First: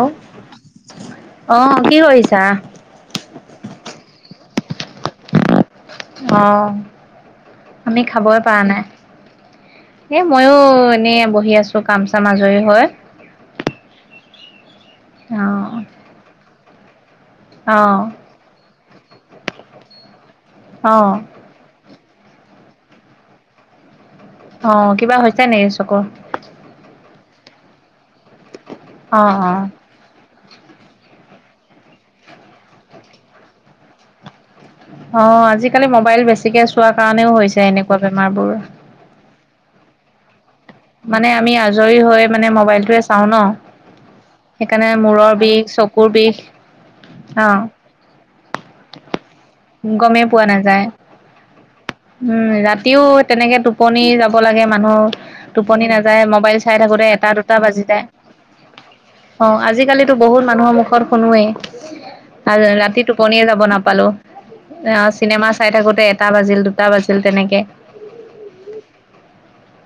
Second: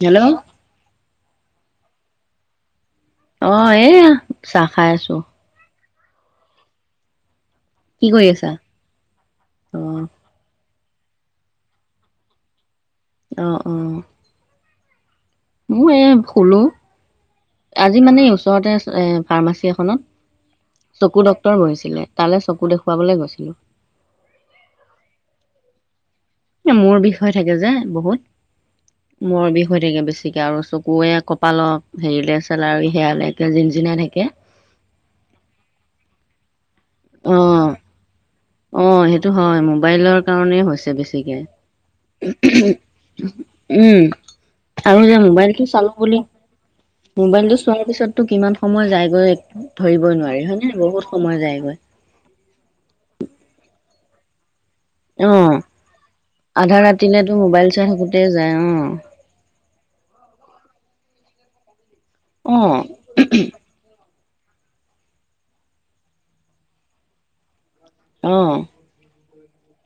কেল্ল' আহ কি কৰিছা অহ এয়া চাহ খাই আছো অহ আমি কি কৰি খাবই আছা পৰা নাই অ এ মইও এনে বহি আছো কাম চাম আজৰি হৈ অহ অহ অ মই এ শুলো অ আজি মানে এই ওচৰতে এ ফাৰ্মাচী অ এখনত চকু ডক্তৰ বহিছিলে তাৰলে চকু দেখুৱাবলৈ গৈছিলোঁ অ কিবা হৈছে নেকি চকুৰ মোৰ বিষয়ে থাকে যে অ বহুত মোৰ অ বিষ হৈ থাকে বেছিকে আৰু চকুৱে কপাত হেৰিলৈ চাল আৰু সেয়ালৈকে জিন জিনাই থাকে অ আজিকালি মোবাইল বেছিকে চোৱা অ কাৰণেও হৈছে এনেকুৱা বেমাৰ বোৰ অ সেইটো হয় মোবাইলৰ কাৰণেই হয় হৈছে মানে বেছিকে আমি আজৰি হৈ মানে মোবাইলটোৱে চাওঁ হুম ন। উম সেইকাৰণে আৰু যে মূৰৰ বিষ, মোবাইলটো চালো চকুৰ বুলি বিষ মোবাইলটো অ' চোৱাৰ পিছটো কিমান সময় যায়গৈ ধৰিবই গমেই নোৱাৰি পোৱা হয় নে নাযায়। বহুত সময় যায়গৈ উম ৰাতিওঁ তেনেকে টোপনি যাব লাগে মানুহৰ অ', টোপনি নাযায় মোবাইল চাই আধা থাকোতে এটা ৰাতিলেতো দুটা মোবাইল বাজি চাই যায় থাকোতে অ', অঁ আজি আজিকালি বহুত মানুহৰ মুখত শুনোৱেই আৰু অ', ৰাতি টোপনিয়ে যাব নাপালো অঁ চিনেমা চাই থাকোতে এটা বাজিল দুটা বাজিল তেনেকে অঁ।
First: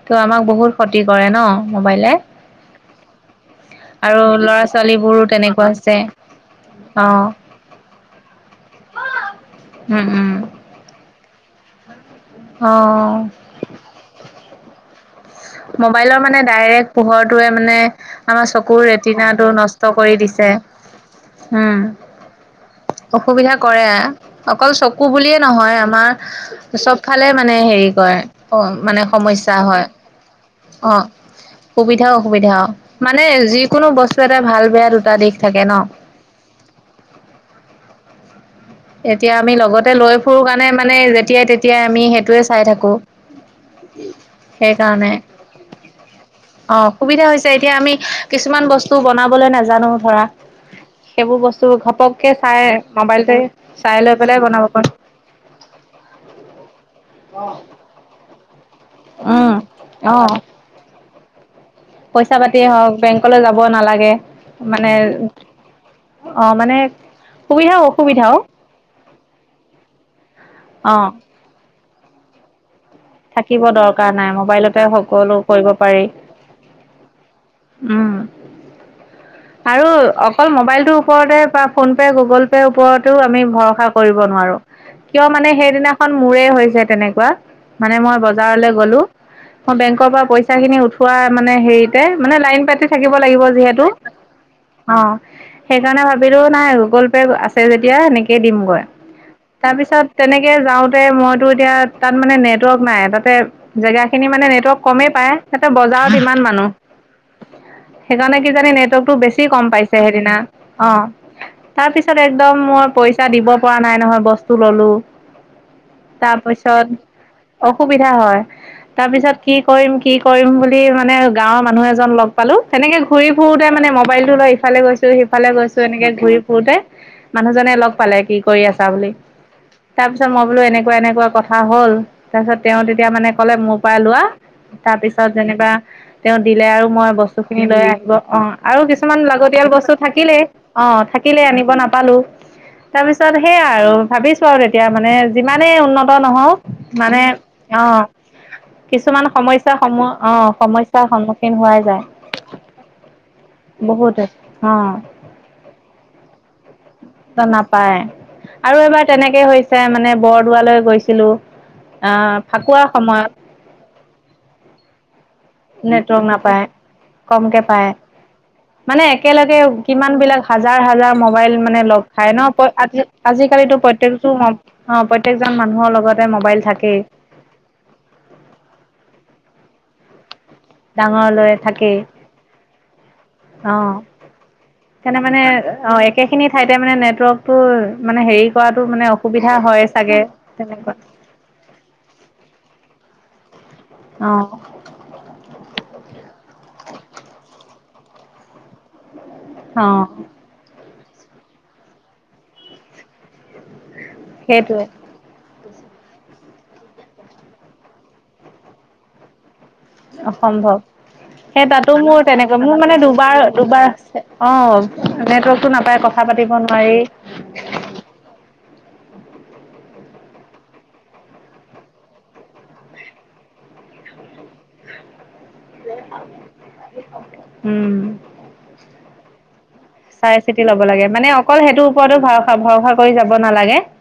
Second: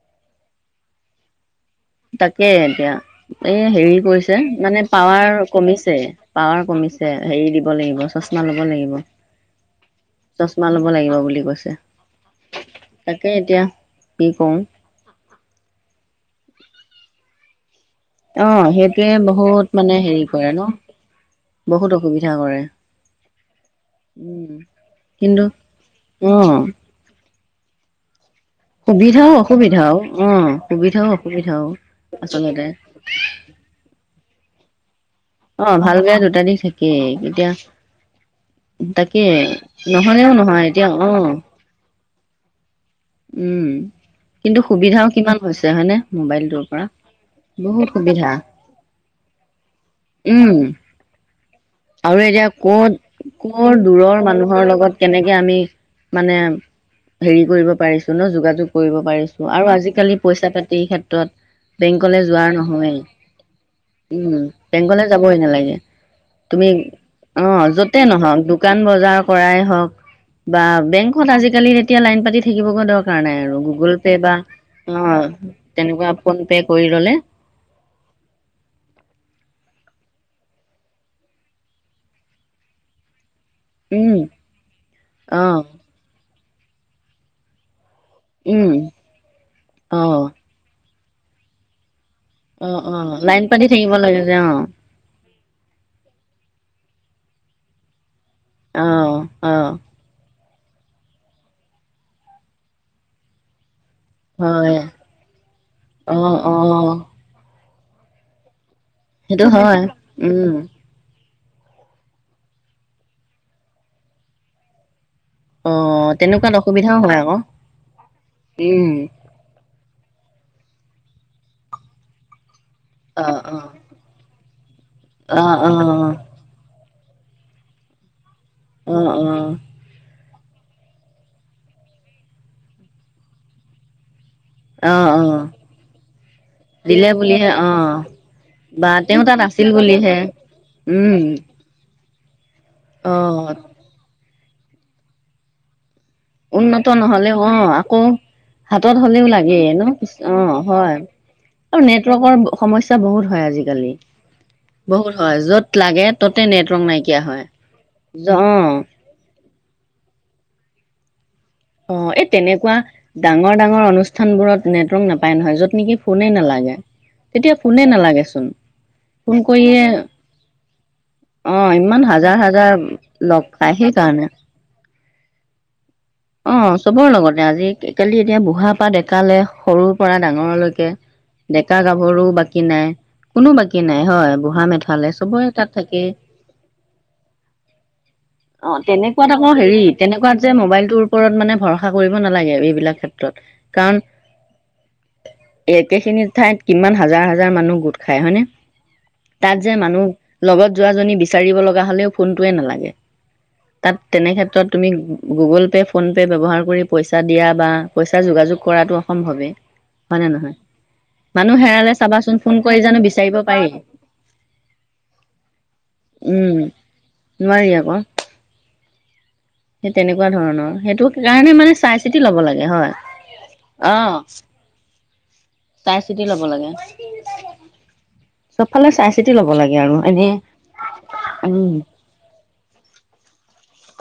ত আমাক বহুত ক্ষতি কৰে ন। মোবাইলে তাকে এতিয়া এই হেৰি আৰু কৰিছে ল'ৰা মানে ছোৱালী বোৰো পাৱাৰ তেনেকুৱা হৈছে কমিছে পাৱাৰ কমি। অ হেৰি দিব লাগিব চচমা লব লাগিব। অঁ চচমা লব লাগিব বুলি কৈছে। অ তাকে এতিয়া কি কৰো। মোবাইলৰ মানে ডাইৰেক্ট পোহৰটোৱে মানে আমাৰ অ', চকুৰ সেইটোৱে ৰেটিনাটো বহুত মানে নষ্ট কৰি হেৰি কৰে দিছে। ন উম বহুত অসুবিধা কৰে। অসুবিধা কৰে। উম, অকল চকু বুলিয়ে কিন্তু নহয় আমাৰ অ', চবফালে মানে হেৰি কৰে অ মানে সুবিধাও সমস্যা হয়। অসুবিধাও অ অঁ সুবিধাও অসুবিধাও সুবিধা অসুবিধা আচলতে মানে যিকোনো বস্তু এটা ভাল বেয়া। দুটা দিশ থাকে ন। অঁ ভাল বেয়া দুটা দিশ থাকেই। এতিয়া তাকে এতিয়া আমি লগতে লৈ নহলেও ফুৰো নহয় কাৰণে এতিয়া মানে অ যেতিয়াই তেতিয়াই আমি সেইটোয়ে চাই থাকো। উম কিন্তু সুবিধাও সেইকাৰণে কিমান হৈছে হয়নে মোবাইলটোৰ অঁ পৰা অসুবিধা হৈছে। এতিয়া বহুত আমি সুবিধা কিছুমান বস্তু বনাবলৈ নাজানো ধৰা। উম সেইবোৰ বস্তু ঘপককে চাই মোবাইলতে। ৰ চাই লৈ দূৰৰ পেলাই মানুহৰ বনাব পাৰো লগত কেনেকে আমি মানে হেৰি কৰিব। ন যোগাযোগ কৰিব পাৰিছো। উম আৰু অ আজিকালি পইচা পাতিৰ ক্ষেত্ৰত বেংকলে পইচা যোৱা পাতি হওক নহয়। বেংকলৈ যাব নালাগে উম মানে বেংকলে যাবই নালাগে। অ তুমি মানে অঁ সুবিধা যতে অসুবিধাও নহওঁক। দোকান বজাৰ কৰাই হওঁক বা অ বেংকত আজিকালি তেতিয়া লাইন পাতি থাকিবগৈ দৰকাৰ আৰু থাকিব গুগল দৰকাৰ পে নাই বা মোবাইলতে অঁ সকলো কৰিব পাৰি তেনেকুৱা ফোন পে কৰি ললে উম। আৰু অকল মোবাইলটোৰ ওপৰতে বা ফোন পে' গুগল পে'ৰ ওপৰতেও আমি ভৰসা উম কৰিব নোৱাৰো। কিয় অ মানে সেইদিনাখন মোৰেই হৈছে তেনেকুৱা মানে মই বজাৰলৈ উম গ'লোঁ। মই অ বেংকৰ পৰা পইচাখিনি উঠোৱা মানে হেৰিত মানে লাইন অ পাতি অ থাকিব লাগিব। লাইন পাতি যিহেতু থাকিব লাগে যে অ অঁ সেইকাৰণে ভাবিলোঁ। নাই গুগল পে আছে যেতিয়া সেনেকেই দিম গৈ। অ অ তাৰপিছত তেনে যাওঁতে মইতো এতিয়া তাত মানে নেটৱৰ্ক নাই তাতে জেগা খিনি মানে হয় নেটৱৰ্ক কমেই পায় সিহঁতে বজাৰত অ ইমান অ মানুহ সেইকাৰণে কি জানি নেটৱৰ্কতটো বেছি সেইটো কম হয় পাইছে সেইদিনা উম অঁ তাৰ পিছত একদম মই পইচা দিব পৰা নাই নহয় বস্তু ললো। অঁ তেনেকুৱাত তাৰপিছত অসুবিধাওঁ হয় আকৌ। অসুবিধা হয় উম তাৰপিছত কি কৰিম কি কৰিম বুলি। য মানে গাঁৱৰ মানুহ এজন লগ পালো। সনেকে অ ঘূৰি অ ফুৰোতে মানে মোবাইলটো লৈ ইফালে গৈছো অ সিফালে অ গৈছো এনেকে ঘূৰি ফুৰোতে মানুহজনে লগ পালে কি কৰি আছা অ বুলি। তাৰপিছত মই বোলো এনেকুৱা এনেকুৱা কথা হ'ল। তাৰপিছত তেওঁ তেতিয়া মানে কলে মোৰ পৰা লোৱা। অ অ অ তাৰপিছত যেনিবা তেওঁ দিলে আৰু মই বস্তু বুলিহে খিনি লৈ অ আহিব অঁ আৰু বা তেওঁ কিছুমান লাগ। তাত আছিল লাগতিয়াল বস্তু বুলিহে থাকিলে। অঁ উম থাকিলে আনিব নাপালো। অ তাৰপিছত সেইয়া আৰু ভাবিছো আৰু তেতিয়া মানে যিমানেই উন্নত নহওঁক। নহলে অঁ আকৌ হাতত কিছুমান হ'লেও লাগে সমস্যা ন সম অ অঁ হয় সমস্যাৰ সন্মুখীন হোৱাই আৰু যায় নেটৱৰ্কৰ সমস্যা বহুত হয়। আজিকালি। বহুতে বহুত অ হয় যত লাগে ততে নেটৱৰ্ক নাইকিয়া হয়। নাপায় অ আৰু এবাৰ তেনেকে হৈছে মানে বৰদোৱালৈ গৈছিলো। অ এই আহ তেনেকুৱা ফাকুৱাৰ সময়ত ডাঙৰ ডাঙৰ অনুষ্ঠান বোৰত নেটৱৰ্ক নাপায় নহয়, য'ত নেকি নেটৱৰ্ক ফোনে নাপায় নালাগে। তেতিয়া কমকে পায় ফোনে নালাগেচোন। মানে ফোন একেলগে কৰিয়ে কিমান বিলাক হাজাৰ হাজাৰ মোবাইল অ মানে ইমান লগ খাই হাজাৰ হাজাৰ ন? লগ আজিকালিতো পায় প্ৰত্যেক সেইকাৰণে অ প্ৰত্যেকজন মানুহৰ লগত অ চবৰ লগতে। আজি কালি এতিয়া বুঢ়া পা ডেকালে সৰু ডাঙৰলৈকে, ডাঙৰলৈ ডেকা থাকেই গাভৰুও বাকী নাই। কোনো অ বাকী নাই, হয়। বুঢ়া মেথালে সেইকাৰণে মানে চবৰে তাত অ থাকেই। একেখিনি ঠাইতে মানে নেটৱৰ্কটো মানে হেৰি অ কৰাটো মানে তেনেকুৱাত আকৌ অসুবিধা হেৰি হয় চাগে তেনেকুৱাত যে তেনেকুৱা মোবাইলটোৰ ওপৰত মানে ভৰসা কৰিব নালাগে এইবিলাক ক্ষেত্ৰত। কাৰণ অ একেখিনি ঠাইত কিমান হাজাৰ হাজাৰ মানুহ গোট খাই হয়নে? তাত যে অ মানুহ লগত যোৱা জনী বিচাৰিবলগীয়া হ'লেও ফোনটোয়েই নালাগে। তাত তেনে ক্ষেত্ৰত সেইটোৱে তুমি গুগুল ফোন পে ব্যৱহাৰ কৰি পইচা দিয়া বা পইচা যোগাযোগ কৰাটো অসম্ভৱে। অসম্ভৱ। সেই তাতো মোৰ চাবাচোন ফোন তেনেকে কৰি মোৰ জানো মানে বিচাৰিব দুবাৰ পাৰি দুবাৰ, অঁ নেটৱৰ্ক টো নাপায় আক'। কথা উম পাতিব নোৱাৰি। নোৱাৰি আকৌ। [inaudible] সেই তেনেকুৱা ধৰণৰ। সেইটো কাৰণে মানে চাই- চিতি লব লাগে, হয়? অঁহ। চাই-চিতি লব লাগে। উম চবফালে চাই- চিতি ল'ব লাগে আৰু এনেই চাই নেলাগে। ও উম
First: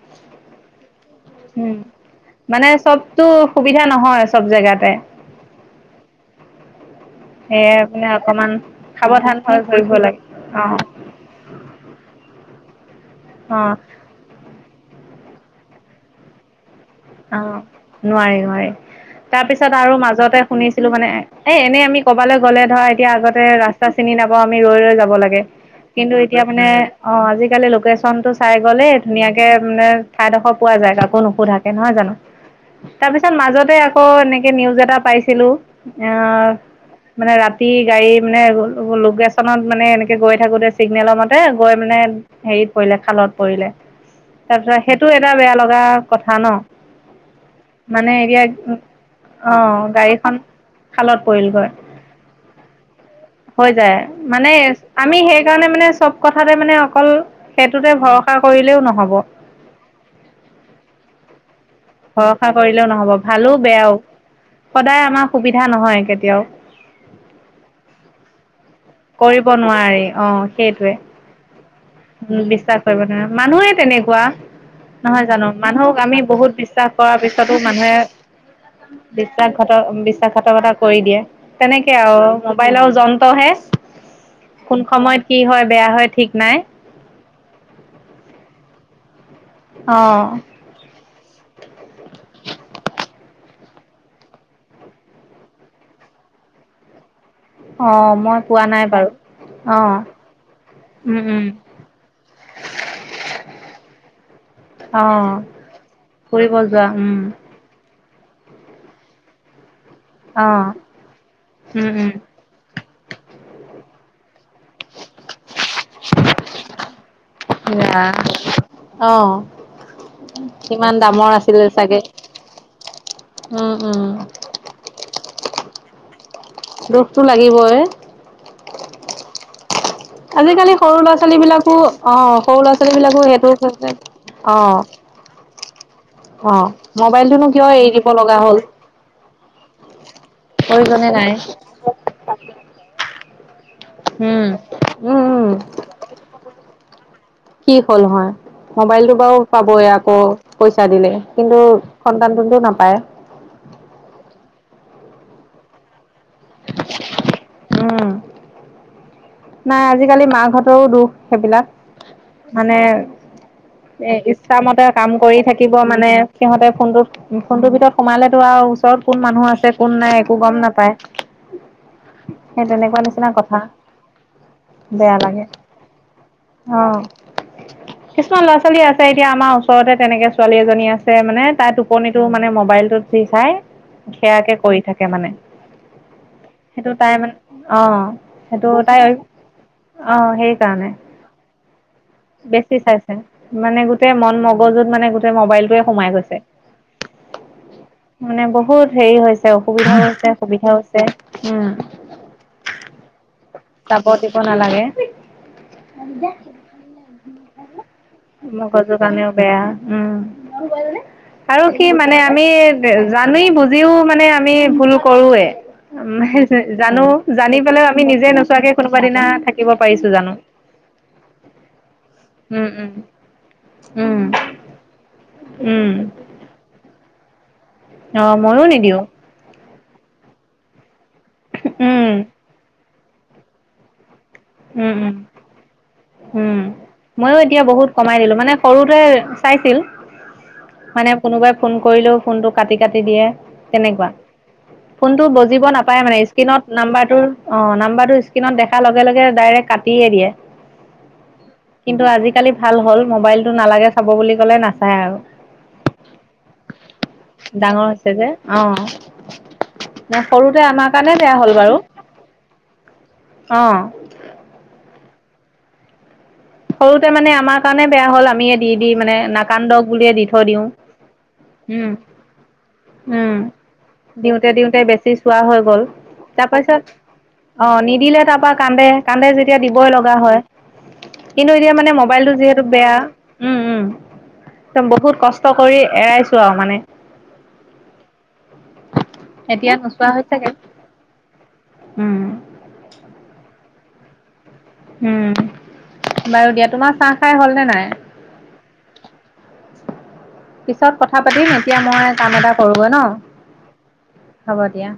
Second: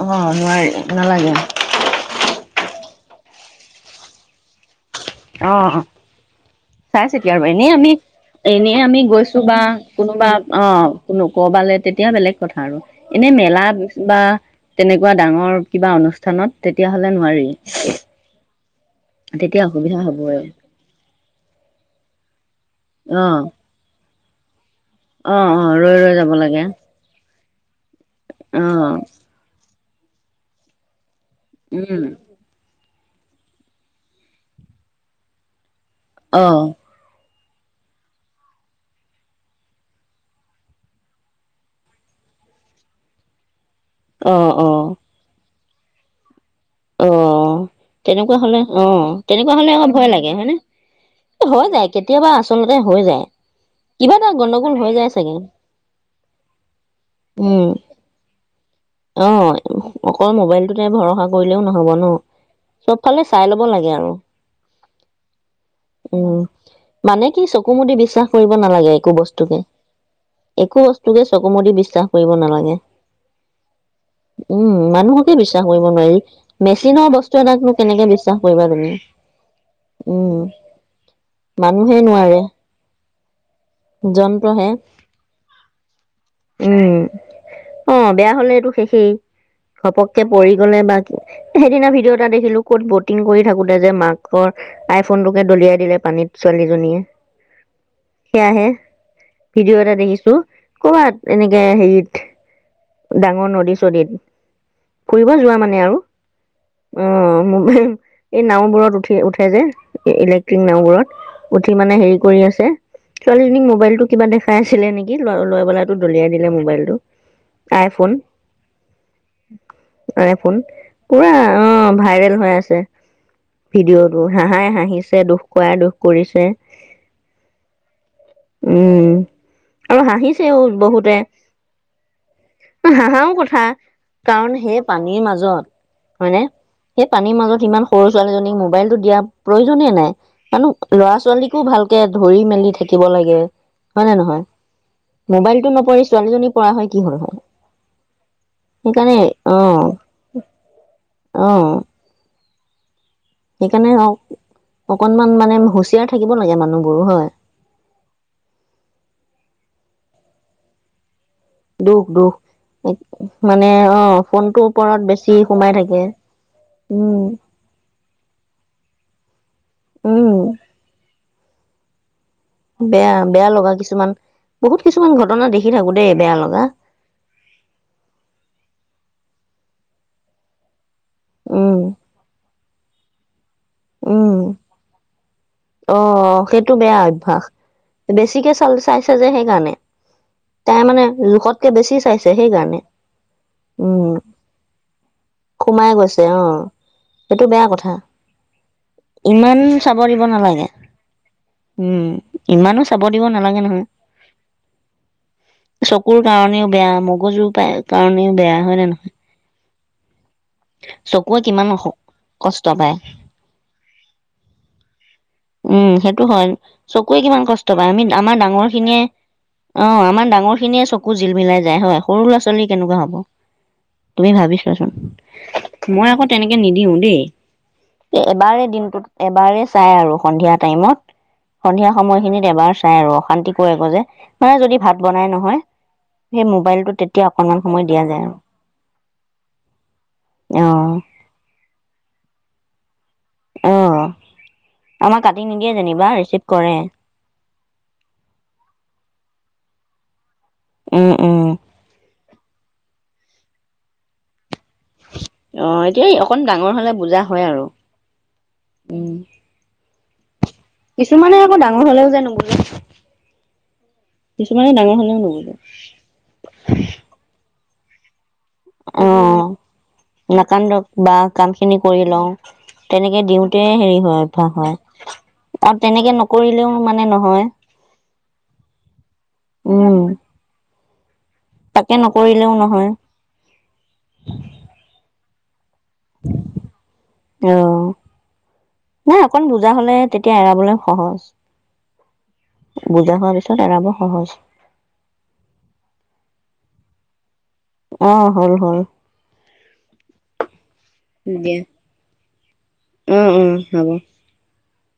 অ নোৱাৰি নালাগে মানে চব টো সুবিধা নহয় চব জেগাতে। অঁহ চাই চিতি আৰু এনেই সেয়ে আমি মানে অকমান এনেই আমি সাৱধান গৈছো হৈ বা ঘূৰিব লাগে কোনোবা অ', অঁ কোনো কবালৈ তেতিয়া বেলেগ কথা আৰু। এনেই মেলা অ'। গৈছোঁ বা তেনেকুৱা ডাঙৰ কিবা অনুষ্ঠানত তেতিয়া হ'লে নোৱাৰি। অ', নোৱাৰি নোৱাৰি। তেতিয়া তাৰপিছত আৰু অসুবিধা হ'বই মাজতে শুনিছিলো মানে এ এনেই আমি কবালৈ গ'লে ধৰা এতিয়া অ আগতে ৰাস্তা চিনি নাপাম আ ৰৈ ৰৈ যাব অ', লাগে। অ', ৰৈ কিন্তু ৰৈ যাব এতিয়া লাগে মানে অঁ আজি কালি লোকেচনটো চাই গ'লেই অ', ধুনীয়াকে মানে ঠাইডোখৰ পোৱা যায়। কাকো নুসোধাকে, নহয় উম, জানো? তাৰপিছত মাজতে আকৌ এনেকে নিউজ এটা পাইছিলো আঁহ অ'। মানে ৰাতি গাড়ী মানে লোকেচনত মানে এনেকে গৈ থাকোতে চিগনেলৰ মতে গৈ মানে হেৰি পৰিলে, খালত পৰিলে। অ', তাৰপিছত অ', সেইটো এটা বেয়া লগা কথা ন। অ মানে তেনেকুৱা এতিয়া হ'লে, অঁ অ তেনেকুৱা হ'লে আকৌ ভয় গাড়ীখন লাগে হয় নে? খালত হৈ পৰিলগৈ যায় কেতিয়াবা আচলতে হৈ যায়। হৈ যায়। কিবা এটা মানে গণ্ডগোল হৈ যায় আমি চাগে। সেইকাৰণে মানে চব কথাতে মানে অকল সেইটোতে ভৰসা কৰিলেও নহ'ব। অঁ অকল মোবাইলটোতে ভৰসা কৰি লেও নহব ন। ভৰসা কৰিলেও চব নহ'ব ফালে ভালো চাই ল'ব বেয়াও লাগে আৰু। সদায় আমাৰ সুবিধা নহয় উম। কেতিয়াও। মানে কি চকু মুদি বিশ্বাস কৰিব নালাগে একো কৰিব বস্তুকে। নোৱাৰি একো বস্তুকে চকু মুদি বিছ উম বিশ্বাস কৰিব নালাগে। মানুহে তেনেকুৱা উম, নহয় মানুহকে জানো? বিশ্বাস কৰিব মানুহক নোৱাৰি। আমি বহুত বিশ্বাস মেচিনৰ কৰাৰ বস্তু পিছতো এটাকনো মানুহে কেনেকে বিশ্বাস কৰিবা তুমি বিশ্বাস উম। বিশ্বাসঘাতকতা কৰি দিয়ে। তেনেকে মানুহে আও আৰু নোৱাৰে মোবাইলও যন্ত্ৰহে। যন্ত্ৰহে কোন সময়ত কি হয় বেয়া হয় ঠিক নাই। অ বেয়া হ'লেটো শেষেই। অ ঘপককে পৰি গ'লে বা সেইদিনা ভিডিঅ' এটা দেখিলো ক'ত বট টিং কৰি থাকোতে যে মাকৰ আই ফোনটোকে দলিয়াই দিলে পানীত ছোৱালীজনীয়ে। অঁ, মই পোৱা সেয়াহে নাই বাৰু। অ ভিডিঅ' এটা দেখিছো কবাত উম উম এনেকে হেৰিত- ডাঙৰ নদী চদীত অ ফুৰিব যোৱা মানে আৰু ফুৰিব যোৱা অ উম এই নাওবোৰত উঠি উঠে যে। অ ইলেক্ট্ৰিক নাওবোৰত উঠি উম মানে উম হেৰি কৰি আছে। ছোৱালীজনীক মোবাইলটো- কিবা দেখাই আছিলে নেকি লৈ পেলাই টো দলিয়াই দিলে মোবাইলটো। অহ আইফোন। পুৰা অ চাগে ভাইৰেল হৈ আছে। উম উম ভিডিঅ' তটো হাঁহাই হাঁহিছে দুখ কৰাই দুখ কৰিছে। দুখটো লাগিবৈ। উম আৰু হাঁহিছেও বহুতে। ছোৱালী বিলাকো অ সৰু ল'ৰা ছোৱালী বিলাকো হাঁহাও সেইটো কথা। কাৰণ অ সেই পানীৰ মাজত- হয় নে অ সেই পানীৰ মোবাইলটোনো মাজত কিয় ইমান এৰি সৰু দিব লগা ছোৱালীজনীক হ'ল মোবাইলটো দিয়া প্ৰয়োজনে নাই। প্ৰয়োজনে ল'ৰা- নাই ছোৱালীকো ভালকে ধৰি মেলি থাকিব লাগে। হয় নে নহয়? উম উম উম মোবাইলতটো নপৰি ছোৱালীজনী পৰা হ'লে কি হ'ল হয়। কি হ'ল হয় মোবাইলটো সেইকাৰণে বাৰু অ পাবই আকৌ পইচা দিলে অ কিন্তু সন্তান। কিন্তু নাপায়। সেইকাৰণে অ অকনমান মানে হুচিয়াৰ। থাকিব লাগে মানুহবোৰ হয়। উম নাই আজিকালি মাক হঁতৰো দুখ। সেইবিলাক দুখ দুখ। মানে মানে অ ফোনটোৰ ইচ্ছামতে ওপৰত কাম বেছি কৰি সোমাই থাকিব থাকে মানে সিহঁতে উম ফোনটোত। ফোনটোৰ ভিতৰত সোমালেতো আও ওচৰত কোন মানুহ আছে কোন নাই উম একো গম নাপায়। সেই তেনেকুৱা বেয়া নিচিনা বেয়া কথা। লগা কিছুমান বহুত কিছুমান বেয়া লাগে ঘটনা দেখি থাকো দেই বেয়া লগা অ কিছুমান ল'ৰা ছোৱালী আছে। এতিয়া আমাৰ ওচৰতে তেনেকৈ ছোৱালী এজনী আছে মানে তাই উম টোপনিটো মানে মোবাইলটোত চুই চায়। উম সেয়াকে কৰি থাকে মানে। অ সেইটো বেয়া তাই মানে অভ্যাস অ বেছিকে সেইটো চাল তাইৰ চাইছে যে সেইকাৰণে অ তাই সেইকাৰণে। মানে জোখতকে বেছি চাইছে বেছি সেইকাৰণে চাইছে মানে উম গোটেই মন মগজুত মানে গোটেই মোবাইলটোৱে সোমাই গৈছে। সেইটো বেয়া কথা। মানে বহুত হেৰি হৈছে ইমান অসুবিধাও চাব দিব হৈছে নালাগে সুবিধাও হৈছে। উম ইমানো চাব দিব নালাগে নহয় তাপ তিপ নালাগে। চকুৰ কাৰণেও বেয়া মগজুৰ পাই কাৰণেও বেয়া হয় নে মগজুৰ নহয়? কাৰণেও বেয়া চকুৱে কিমান আৰু কি মানে আমি কষ্ট পায় জানি বুজিও মানে। আমি ভুল কৰোৱে। উম সেইটো হয় জানো চকুৱে কিমান জানি কষ্ট পায় পেলাইও আমি নিজে আমাৰ ডাঙৰ নোচোৱাকে কোনোবা খিনিয়ে দিনা থাকিব অ পাৰিছো আমাৰ জানো। ডাঙৰ চকু জিল মিলাই যায় হয় সৰু ল'ৰাোৱালী উম উম কেনেকুৱা হ'ব। উম তুমি ভাবি ছোৱাচোন উম মই আকৌ তেনেকে নিদিও দেই। অ এবাৰে ময়ো নিদিও দিনটোত এবাৰে চাই আৰু সন্ধিয়া টাইমত। সন্ধিয়া উম সময়খিনিত এবাৰ চাই আৰু অশান্তি কৰি ক যে মানে যদি উম ভাত উম বনাই নহয়। সেই উম মোবাইলটো তেতিয়া ময়ো অকনমান এতিয়া সময় বহুত দিয়া কমাই যায় দিলো আৰু মানে সৰুতে চাইছিল। অ মানে কোনোবাই ফোন কৰিলেও ফোনটো কাটি কাটি দিয়ে অ তেনেকুৱা। আমাৰ ফোনটো কাটি বজিব নিদিয়ে নাপায় যেনিবা মানে ৰিচিভ স্ক্ৰীণত কৰে নাম্বাৰটোৰ অ নাম্বাৰটো স্ক্ৰীণত দেখাৰ লগে লগে। ডাইৰেক্ট কাটিয়ে দিয়ে। উম উম। কিন্তু আজিকালি ভাল হ'ল মোবাইলটো নালাগে চাব বুলি কলে না- অহ এতিয়া অকণ ডাঙৰ হলে বুজা হয় আৰু ডাঙৰ হৈছে যে অঁ উম। সৰুতে আমাৰ কাৰণে কিছুমানে বেয়া হ'ল আকৌ বাৰু ডাঙৰ হলেও নুবুজে। অঁ কিছুমানে ডাঙৰ হলেও নুবুজে। সৰুতে মানে আমাৰ কাৰণে বেয়া হ'ল আম- আমিয়ে দি দি অ মানে নাকান্দক বুলিয়ে দি থৈ দিওঁ, নাকান্দক বা কাম খিনি উম। কৰি লওঁ তেনেকে উম, দিওঁতে হেৰি হয় অভ্যাস দিওঁতে হয় দিওঁতে বেছি চোৱা হৈ আৰু গল তেনেকে নকৰিলেও তাৰপাছত মানে নহয় অ'। অ' নিদিলে তাৰ পা কান্দে, কান্দে যেতিয়া দিবই উম লগা হয়। কিন্তু এতিয়া মানে তাকে মোবাইলটো নকৰিলেও যিহেতু নহয় বেয়া, উম উম, বহুত কছ কৰি এৰাইছো আৰু মানে। অ নাই অকন বুজা এতিয়া হলে নোচোৱা তেতিয়া হৈছেগে এৰাবলৈ সহজ। উম বুজা হোৱা পিছত এৰাব সহজ। উম, বাৰু দিয়া তোমাৰ চাহ খাই হ'লনে নাই? অহ হল হল। পিছত কথা পাতিম দিয়া এতিয়া মই কাম এটা। উম উম হব। এতিয়া।?